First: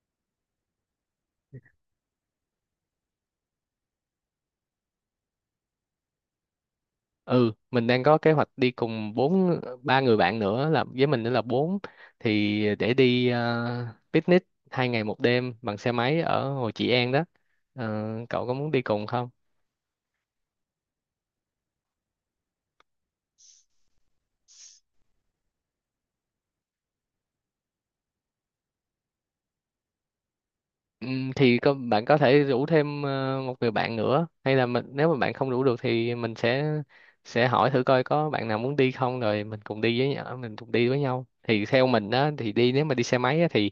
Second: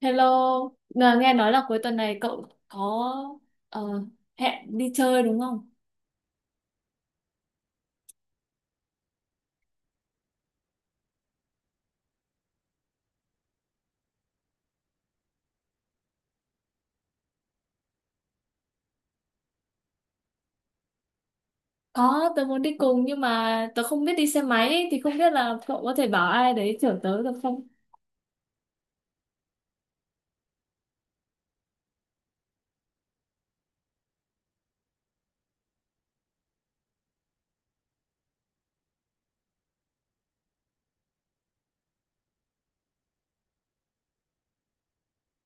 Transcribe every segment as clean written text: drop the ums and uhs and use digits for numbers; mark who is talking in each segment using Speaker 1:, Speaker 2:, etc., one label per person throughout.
Speaker 1: Hello, nghe nói là cuối tuần này cậu có ờ, hẹn đi chơi đúng không?
Speaker 2: Ừ, mình đang có kế hoạch đi cùng bốn ba người bạn nữa, là với mình nữa là bốn, thì để đi picnic 2 ngày 1 đêm bằng xe máy ở Hồ Trị An đó. Ờ, Cậu có muốn đi cùng không?
Speaker 1: Có, tớ muốn đi cùng nhưng mà tớ không biết đi xe máy ấy, thì không biết là cậu có thể bảo ai đấy chở tớ được không?
Speaker 2: Thì có, bạn có thể rủ thêm một người bạn nữa, hay là mình nếu mà bạn không rủ được thì mình sẽ hỏi thử coi có bạn nào muốn đi không, rồi mình cùng đi với nhau mình cùng đi với nhau. Thì theo mình á thì đi, nếu mà đi xe máy á, thì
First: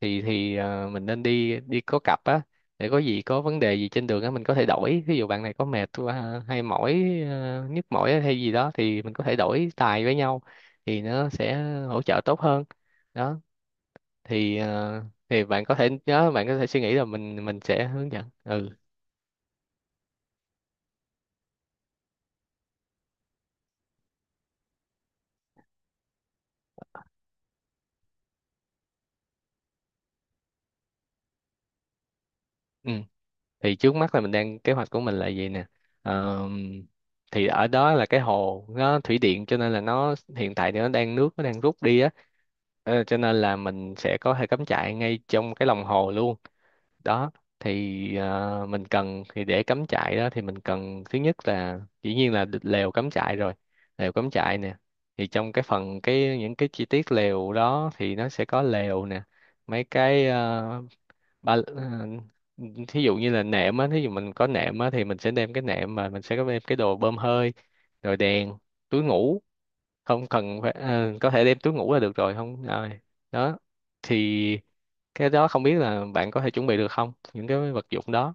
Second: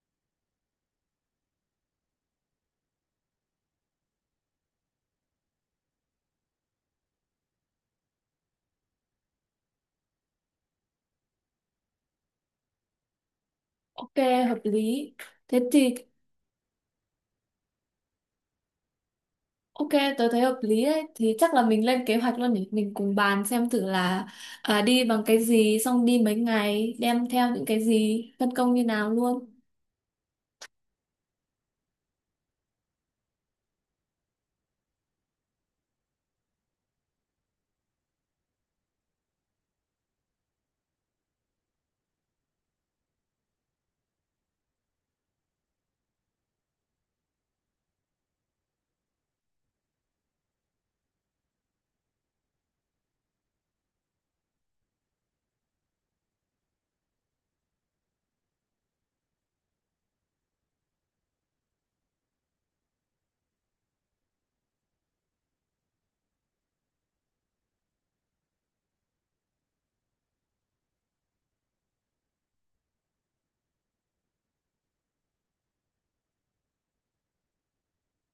Speaker 2: thì thì ờ, mình nên đi đi có cặp á, để có gì, có vấn đề gì trên đường á mình có thể đổi. Ví dụ bạn này có mệt quá, hay mỏi, nhức mỏi hay gì đó thì mình có thể đổi tài với nhau, thì nó sẽ hỗ trợ tốt hơn đó.
Speaker 1: Ok,
Speaker 2: thì
Speaker 1: hợp
Speaker 2: ờ,
Speaker 1: lý.
Speaker 2: thì
Speaker 1: Thế
Speaker 2: bạn có thể
Speaker 1: thì
Speaker 2: nhớ, bạn có thể suy nghĩ là mình sẽ hướng dẫn. Ừ,
Speaker 1: ok, tớ thấy hợp lý đấy. Thì chắc là mình lên kế hoạch luôn nhỉ. Mình cùng bàn xem thử là đi bằng cái gì, xong đi mấy ngày, đem theo những cái gì, phân công như nào luôn.
Speaker 2: ừ. Thì trước mắt là mình đang, kế hoạch của mình là gì nè. Ờ, thì ở đó là cái hồ nó thủy điện, cho nên là nó hiện tại thì nó đang, nước nó đang rút đi á. Cho nên là mình sẽ có thể cắm trại ngay trong cái lòng hồ luôn đó. Thì mình cần, thì để cắm trại đó thì mình cần thứ nhất là dĩ nhiên là lều cắm trại rồi, lều cắm trại nè. Thì trong cái phần, cái những cái chi tiết lều đó thì nó sẽ có lều nè, mấy cái ba ờ, thí dụ như là nệm á, thí dụ mình có nệm á thì mình sẽ đem cái nệm, mà mình sẽ có đem cái đồ bơm hơi, rồi đèn, túi ngủ, không cần phải có thể đem túi ngủ là được rồi. Không rồi đó. Thì cái đó không biết là bạn có thể chuẩn bị được không, những cái vật dụng đó.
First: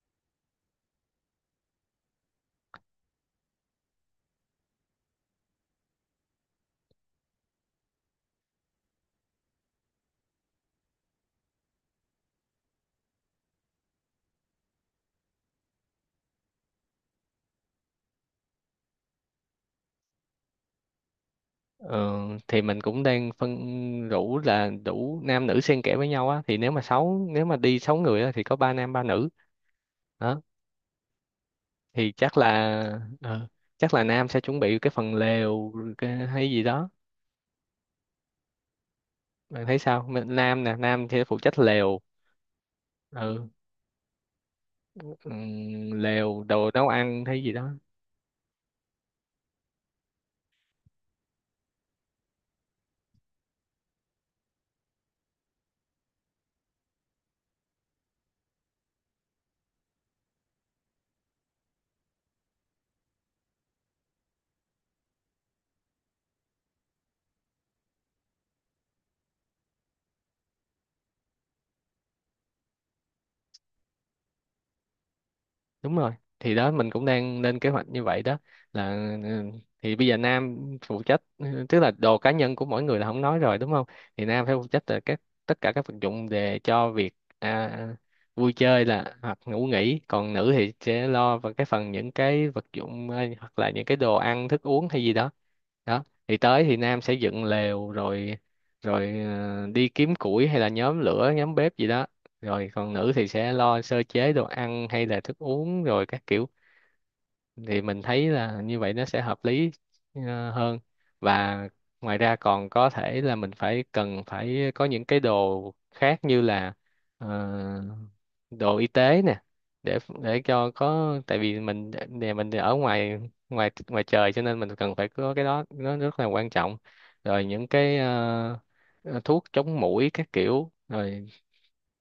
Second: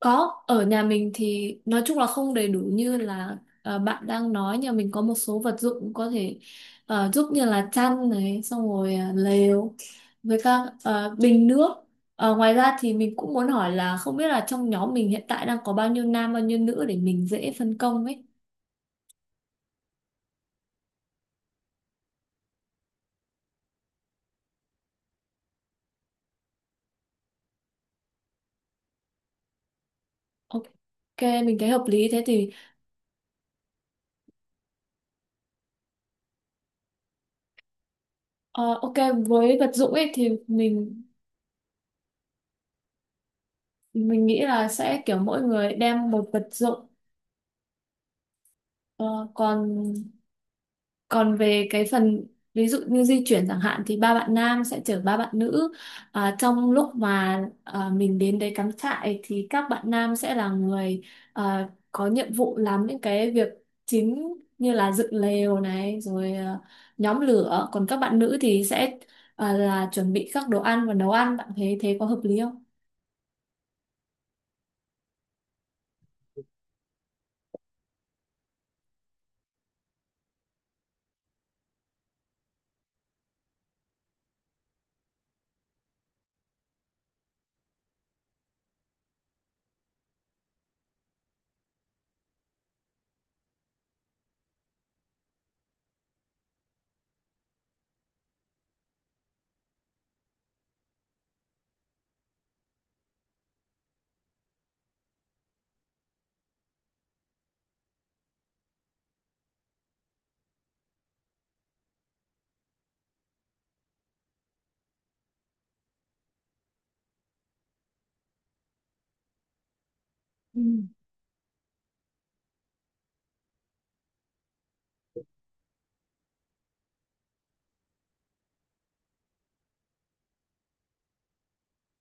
Speaker 1: Có, ở nhà mình thì nói chung là không đầy đủ như là bạn đang nói nhà mình có một số vật dụng có thể giúp như là chăn này, xong rồi lều với các bình nước. Ngoài ra thì mình cũng muốn hỏi là không biết là trong nhóm mình hiện tại đang có bao nhiêu nam bao nhiêu nữ để mình dễ phân công ấy.
Speaker 2: Ờ, thì mình cũng đang phân, rủ là đủ nam nữ xen kẽ với nhau á, thì nếu mà sáu, nếu mà đi sáu người á, thì có ba nam ba nữ đó.
Speaker 1: Ok, mình thấy hợp lý
Speaker 2: Thì
Speaker 1: thế thì
Speaker 2: ờ, chắc là nam sẽ chuẩn bị cái phần lều, cái hay gì đó.
Speaker 1: ờ, ok với
Speaker 2: Bạn
Speaker 1: vật
Speaker 2: thấy
Speaker 1: dụng
Speaker 2: sao?
Speaker 1: ấy thì
Speaker 2: Mình nam nè,
Speaker 1: mình
Speaker 2: nam thì phụ trách lều. Ừ.
Speaker 1: mình nghĩ là sẽ kiểu mỗi người đem một
Speaker 2: Lều,
Speaker 1: vật
Speaker 2: đồ
Speaker 1: dụng.
Speaker 2: nấu ăn hay gì đó.
Speaker 1: Ờ, còn Còn về cái phần ví dụ như di chuyển chẳng hạn thì ba bạn nam sẽ chở ba bạn nữ. À, trong lúc mà mình đến đấy cắm trại thì các bạn nam sẽ là người có nhiệm vụ làm những cái việc chính như là dựng lều này rồi nhóm lửa. Còn các bạn nữ thì sẽ là chuẩn bị các đồ ăn và nấu ăn. Bạn thấy thế có hợp lý không?
Speaker 2: Đúng rồi, thì đó mình cũng đang lên kế hoạch như vậy đó, là ừ, thì bây giờ nam phụ trách, tức là đồ cá nhân của mỗi người là không nói rồi, đúng không? Thì nam phải phụ trách là các, tất cả các vật dụng để cho việc, à, vui chơi là hoặc ngủ nghỉ, còn nữ thì sẽ lo vào cái phần những cái vật dụng, hoặc là những cái đồ ăn thức uống hay gì đó đó. Thì tới thì nam sẽ dựng lều rồi, rồi đi kiếm củi hay là nhóm lửa, nhóm bếp gì đó. Rồi còn nữ thì sẽ lo sơ chế đồ ăn hay là thức uống rồi các kiểu. Thì mình thấy là như vậy nó sẽ hợp lý hơn. Và ngoài ra còn có thể là mình phải, cần phải có những cái đồ khác như là ờ, đồ y tế nè, để
Speaker 1: Ừ.
Speaker 2: cho có, tại vì mình, nhà mình thì ở ngoài, ngoài trời cho nên mình cần phải có cái đó, nó rất là quan trọng. Rồi những cái thuốc chống muỗi các kiểu rồi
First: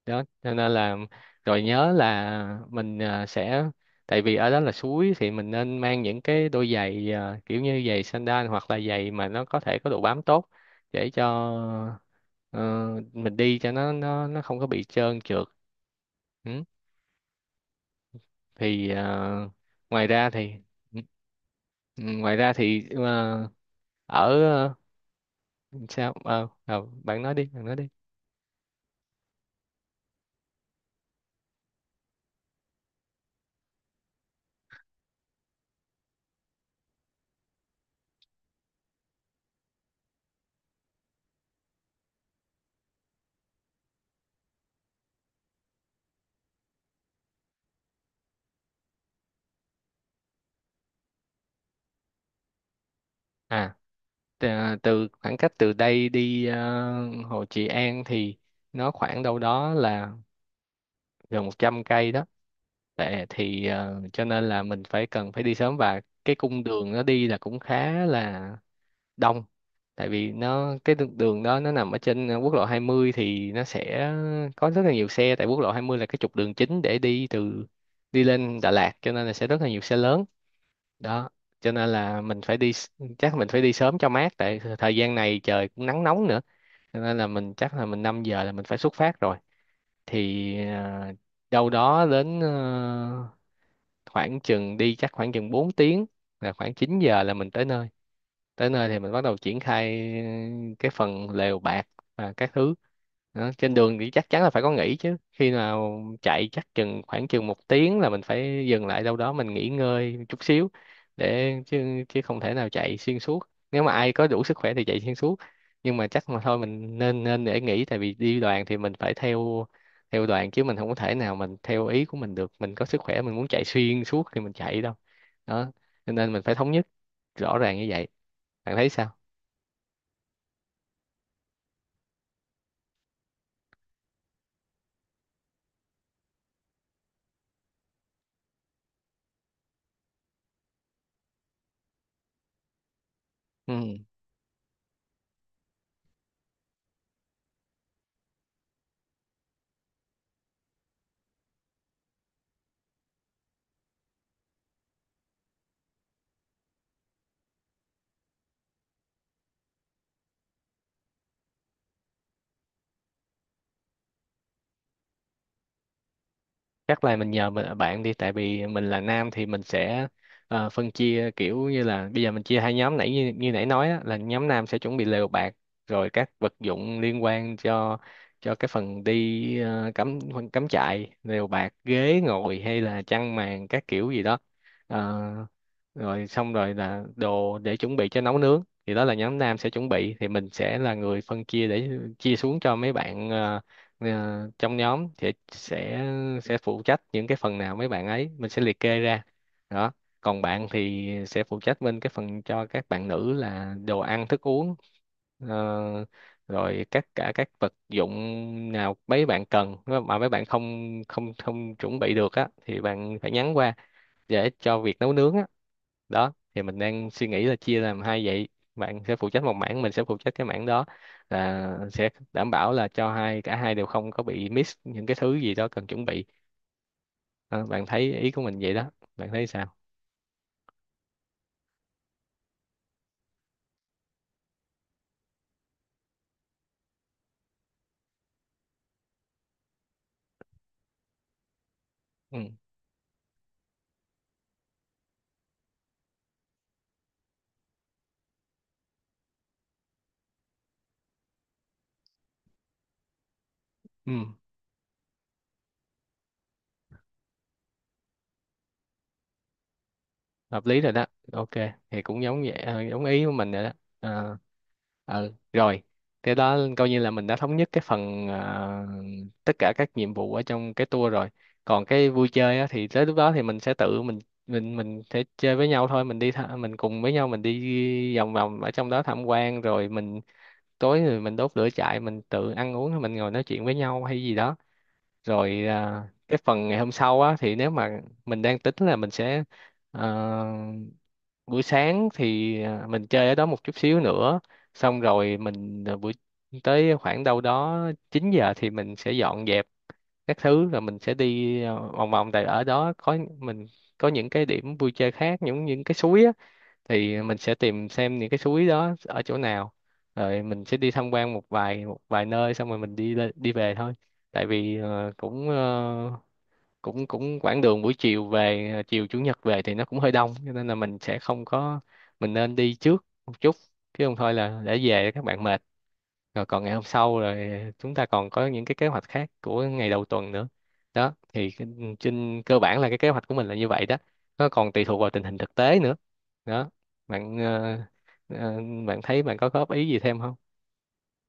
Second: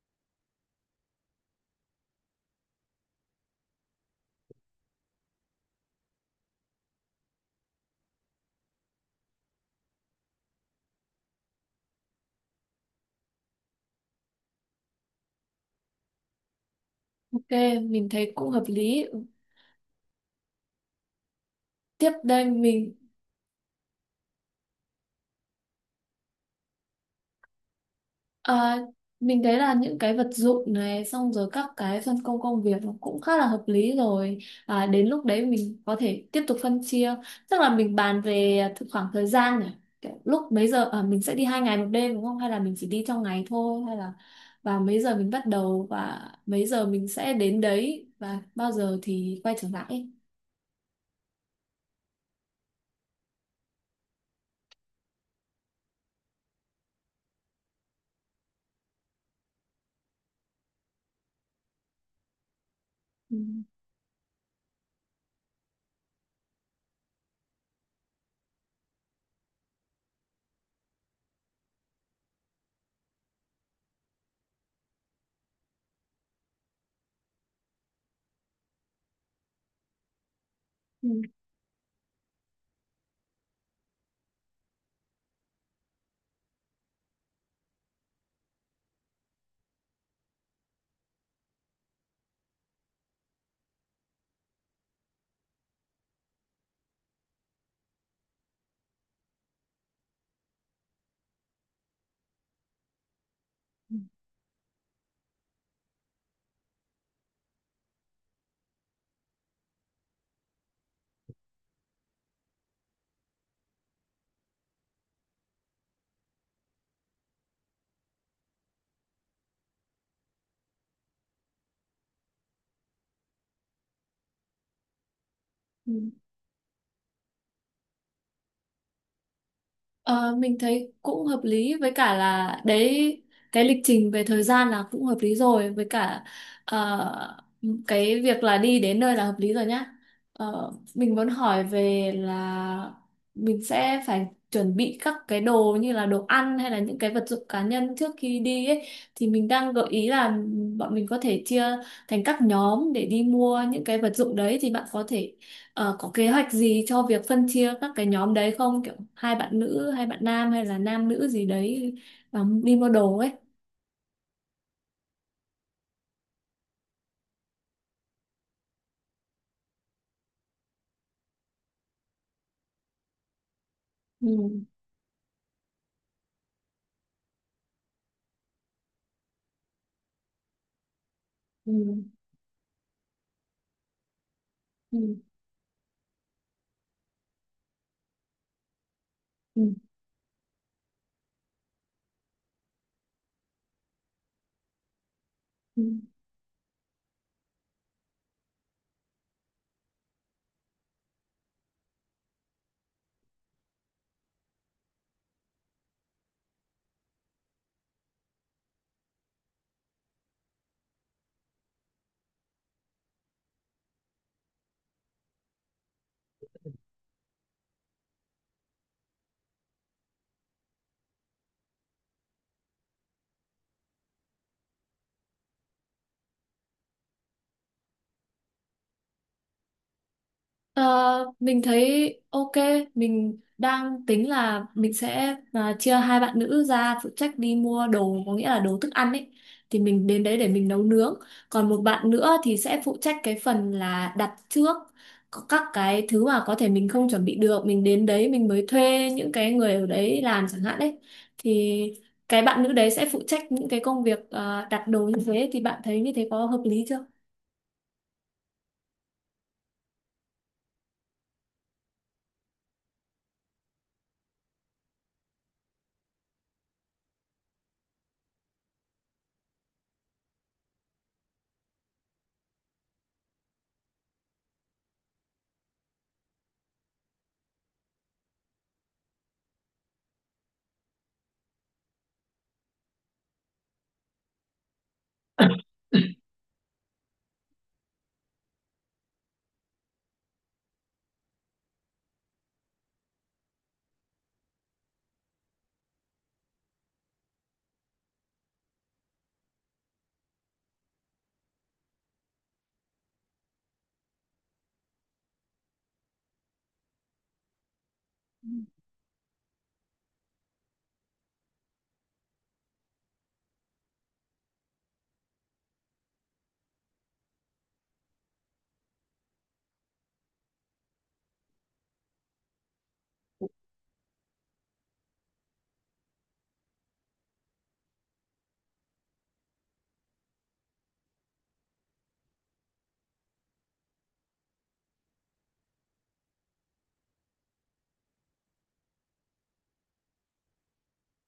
Speaker 2: đó, cho nên là rồi nhớ là mình sẽ, tại vì ở đó là suối thì mình nên mang những cái đôi giày, kiểu như giày sandal, hoặc là giày mà nó có thể có độ bám tốt, để cho ờ, mình đi cho nó, nó không có bị trơn trượt. Ừ.
Speaker 1: Ok, mình thấy cũng hợp
Speaker 2: thì
Speaker 1: lý.
Speaker 2: ờ, thì
Speaker 1: Tiếp
Speaker 2: ngoài
Speaker 1: đây
Speaker 2: ra thì,
Speaker 1: mình
Speaker 2: ở ờ, sao? Ờ, Bạn nói đi, bạn nói đi.
Speaker 1: Ờ, Mình thấy là những cái vật dụng này xong rồi các cái phân công công việc nó cũng khá là hợp lý rồi đến lúc đấy mình có thể tiếp tục phân chia tức là mình bàn về khoảng thời gian này. Kiểu lúc mấy giờ mình sẽ đi 2 ngày 1 đêm đúng không, hay là mình chỉ đi trong ngày thôi, hay là và mấy giờ mình bắt đầu và mấy giờ mình sẽ đến đấy và bao giờ thì quay trở lại ấy.
Speaker 2: à Từ khoảng cách từ đây đi Hồ Trị An thì nó khoảng đâu đó là gần 100 cây đó. Tệ
Speaker 1: Ừ.
Speaker 2: thì, cho nên là mình phải, cần phải đi sớm, và cái cung đường nó đi là cũng khá là đông. Tại vì nó, cái đường đường đó nó nằm ở trên quốc lộ 20 thì nó sẽ có rất là nhiều xe, tại quốc lộ 20 là cái trục đường chính để đi từ, đi lên Đà Lạt, cho nên là sẽ rất là nhiều xe lớn đó. Cho nên là mình phải chắc mình phải đi sớm cho mát, tại thời gian này trời cũng nắng nóng nữa, cho nên là mình, chắc là mình 5 giờ là mình phải xuất phát rồi. Thì đâu đó đến, khoảng chừng đi chắc khoảng chừng 4 tiếng là khoảng 9 giờ là mình tới nơi. Tới nơi thì mình bắt đầu triển khai cái phần lều bạt và các thứ đó. Trên đường thì chắc chắn là phải có nghỉ chứ, khi nào chạy chắc chừng khoảng chừng 1 tiếng là mình phải dừng lại đâu đó, mình nghỉ ngơi chút xíu, để chứ chứ không thể nào chạy xuyên suốt. Nếu mà ai có đủ sức khỏe thì chạy xuyên suốt, nhưng mà chắc mà thôi mình nên, để nghỉ, tại vì đi đoàn thì mình phải theo, đoàn chứ mình không có thể nào mình theo ý của mình được. Mình có sức khỏe mình muốn chạy xuyên suốt thì mình chạy, đâu đó.
Speaker 1: Ừ.
Speaker 2: Cho nên mình phải thống nhất rõ ràng như vậy. Bạn thấy sao?
Speaker 1: Ờ, mình thấy cũng hợp lý với cả là đấy cái lịch trình về thời gian là cũng hợp lý rồi, với cả ờ, cái việc là đi đến nơi là hợp lý rồi nhá. Mình muốn hỏi về là mình
Speaker 2: Ừ.
Speaker 1: sẽ phải chuẩn bị các cái đồ như là đồ ăn hay là những cái vật dụng cá nhân trước khi đi ấy, thì mình đang gợi ý là bọn mình có thể chia thành các nhóm để đi mua những cái vật dụng đấy. Thì bạn có thể có kế hoạch gì cho việc phân chia các cái nhóm đấy không? Kiểu hai bạn nữ, hai bạn nam hay là nam nữ gì đấy đi mua đồ ấy.
Speaker 2: Chắc là mình nhờ mình, bạn đi, tại vì mình là nam thì mình sẽ phân chia, kiểu như là bây giờ mình chia hai nhóm, như nãy nói á, là nhóm
Speaker 1: Ừ.
Speaker 2: nam sẽ chuẩn bị lều bạt, rồi các vật dụng liên quan cho cái phần đi, ờ, cắm cắm trại, lều bạt,
Speaker 1: Ừ.
Speaker 2: ghế ngồi hay là chăn màn các kiểu gì đó. Ờ,
Speaker 1: Ừ.
Speaker 2: Rồi xong rồi là đồ để chuẩn bị cho nấu nướng, thì đó là nhóm nam sẽ
Speaker 1: Ừ.
Speaker 2: chuẩn bị. Thì mình sẽ là người phân chia để chia xuống cho mấy bạn, Ờ, trong nhóm sẽ
Speaker 1: Ừ.
Speaker 2: sẽ sẽ phụ trách những cái phần nào, mấy bạn ấy mình sẽ liệt kê ra đó. Còn bạn thì sẽ phụ trách bên cái phần cho các bạn nữ là đồ ăn thức uống, ờ, rồi các, cả các vật dụng nào mấy bạn cần. Nếu mà mấy bạn không không không chuẩn bị được á thì bạn phải nhắn qua, để cho việc nấu nướng á đó. Thì mình đang suy nghĩ là chia làm hai vậy, bạn sẽ phụ trách một mảng, mình sẽ phụ trách cái mảng đó, là sẽ đảm bảo là cho hai, cả hai đều không có bị miss những cái thứ gì đó cần chuẩn bị. Ờ, Bạn thấy ý của mình vậy đó. Bạn thấy sao?
Speaker 1: Ờ, mình thấy ok, mình đang tính là mình sẽ chia hai bạn nữ ra phụ trách đi mua đồ, có nghĩa là đồ thức ăn ấy. Thì mình đến đấy để mình nấu nướng. Còn một bạn
Speaker 2: Ừ.
Speaker 1: nữa thì sẽ phụ trách cái phần là đặt trước có các cái thứ mà có thể mình không chuẩn bị được. Mình đến đấy mình mới thuê những cái người ở đấy làm chẳng hạn đấy. Thì cái bạn nữ đấy sẽ phụ trách những cái công
Speaker 2: Ừ.
Speaker 1: việc đặt đồ như thế. Thì bạn thấy như thế có hợp lý chưa?
Speaker 2: Hợp lý rồi đó, ok. Thì cũng giống vậy, giống ý của mình rồi đó. Ờ, Rồi. Thế đó, coi như là mình đã thống nhất cái phần tất cả các nhiệm vụ ở trong cái tour rồi. Còn cái vui chơi á, thì tới lúc đó thì mình sẽ tự mình, mình sẽ chơi với nhau thôi, mình đi mình cùng với nhau, mình đi vòng vòng ở trong đó tham quan. Rồi mình tối rồi mình đốt lửa trại, mình tự ăn uống, rồi mình ngồi nói chuyện với nhau hay gì đó. Rồi cái phần ngày hôm sau á thì nếu mà mình đang tính là mình sẽ, ờ, buổi sáng thì mình chơi ở đó một chút xíu nữa, xong rồi mình buổi, tới khoảng đâu đó 9 giờ thì mình sẽ dọn dẹp các thứ, rồi mình sẽ đi vòng vòng. Tại ở đó có mình, có những cái điểm vui chơi khác, những cái suối á, thì mình sẽ tìm xem những cái suối đó ở chỗ nào, rồi mình sẽ đi tham quan một vài nơi, xong rồi mình đi đi về thôi. Tại vì cũng, ờ, cũng cũng quãng đường buổi chiều về, chiều chủ nhật về thì nó cũng hơi đông, cho nên là mình sẽ không có, mình nên đi trước một chút, chứ không thôi là để về các bạn mệt, rồi còn ngày hôm sau rồi chúng ta còn có những cái kế hoạch khác của ngày đầu tuần nữa đó. Thì trên cơ bản là cái kế hoạch của mình là như vậy đó, nó còn tùy thuộc vào tình hình thực tế nữa đó. bạn ờ, ờ, Bạn thấy, bạn có góp ý gì thêm không?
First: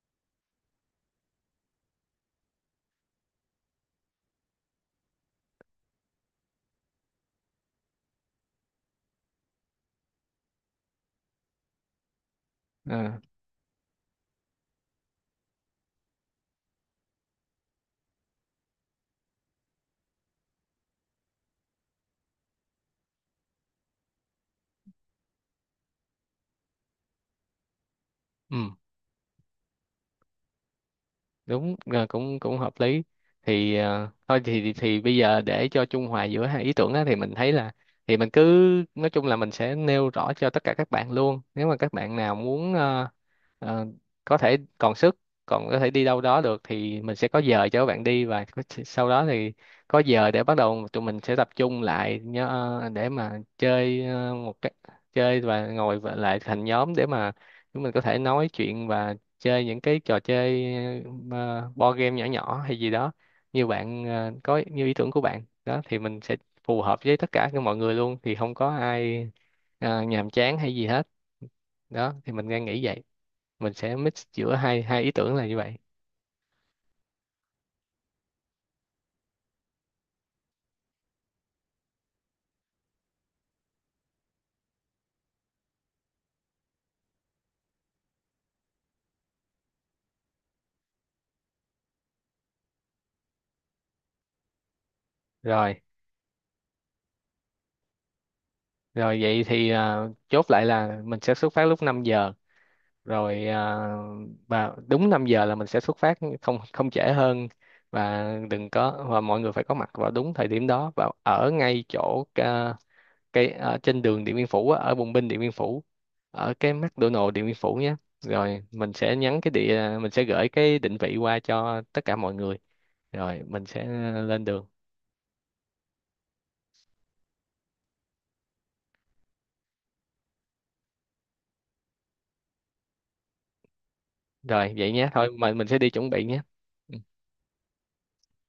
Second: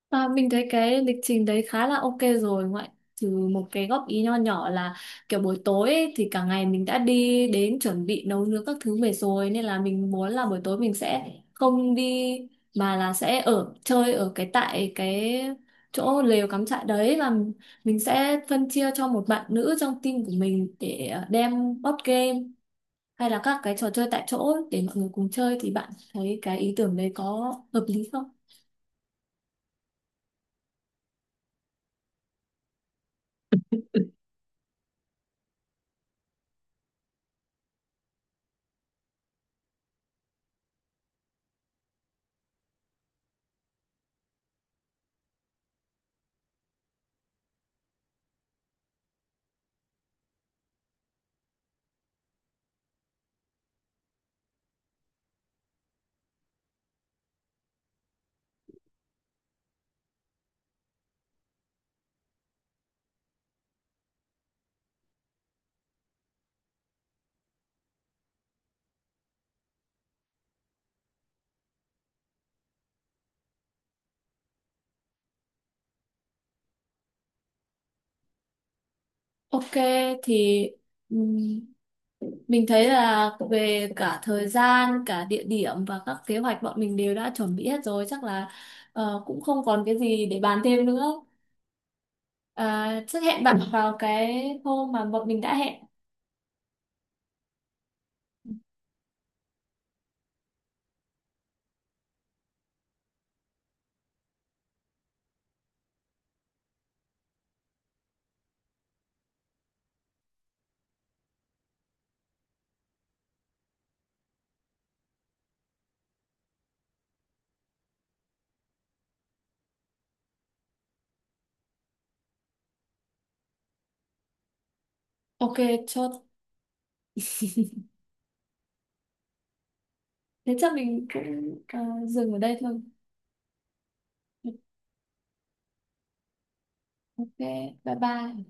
Speaker 1: À, mình thấy cái lịch trình đấy khá là ok rồi, ngoại trừ một cái góp ý nho nhỏ là kiểu buổi tối ấy, thì cả ngày mình đã đi đến chuẩn bị nấu nướng các thứ về rồi nên là mình muốn là buổi tối mình sẽ không đi mà là
Speaker 2: Ờ,
Speaker 1: sẽ ở chơi ở cái tại cái chỗ lều cắm trại đấy, và mình sẽ phân chia cho một bạn nữ trong team của mình để đem board game hay là các cái trò chơi tại chỗ để mọi người cùng chơi. Thì bạn thấy cái ý tưởng đấy có hợp lý không?
Speaker 2: ừ, đúng, cũng cũng hợp lý. Thì thôi thì bây giờ, để cho trung hòa giữa hai ý tưởng á, thì mình thấy là, thì mình cứ, nói chung là mình sẽ nêu rõ cho tất cả các bạn luôn, nếu mà các bạn nào muốn ờ, có thể còn sức, còn có thể đi đâu đó được thì mình sẽ có giờ cho các bạn đi, và sau đó thì có giờ để bắt đầu tụi mình sẽ tập trung lại. Nhớ, để mà chơi, ờ, một cái chơi và ngồi và lại thành nhóm để mà chúng mình có thể nói chuyện và chơi những cái trò chơi, board game nhỏ nhỏ hay gì đó, như bạn ờ, có như ý tưởng của bạn đó thì mình sẽ phù hợp với tất cả các mọi người luôn, thì không có ai nhàm chán hay gì hết đó. Thì mình đang nghĩ vậy, mình sẽ mix giữa hai hai ý tưởng là như vậy.
Speaker 1: Ok, thì ừm, mình thấy là về cả thời gian, cả địa điểm và các kế hoạch bọn mình đều đã chuẩn bị hết rồi, chắc là cũng không còn cái gì để bàn thêm nữa. À, chắc hẹn bạn vào cái hôm mà bọn mình đã hẹn.
Speaker 2: Rồi Rồi vậy thì chốt lại là mình sẽ xuất phát lúc 5 giờ. Rồi và đúng 5 giờ là mình sẽ xuất phát, không không trễ hơn, và đừng có và mọi người phải có mặt vào đúng thời điểm đó, và ở ngay chỗ, ờ, cái ở trên đường Điện Biên Phủ á, ở Bùng Binh Điện Biên Phủ, ở cái McDonald Điện Biên Phủ nhé. Rồi mình sẽ nhắn cái địa mình sẽ gửi cái định vị qua cho tất cả mọi người, rồi mình sẽ lên đường.
Speaker 1: Ok, chốt. Thế chắc mình cũng dừng ở đây thôi.
Speaker 2: Rồi vậy nhé, thôi mình sẽ đi chuẩn bị nhé.
Speaker 1: Ok, bye bye.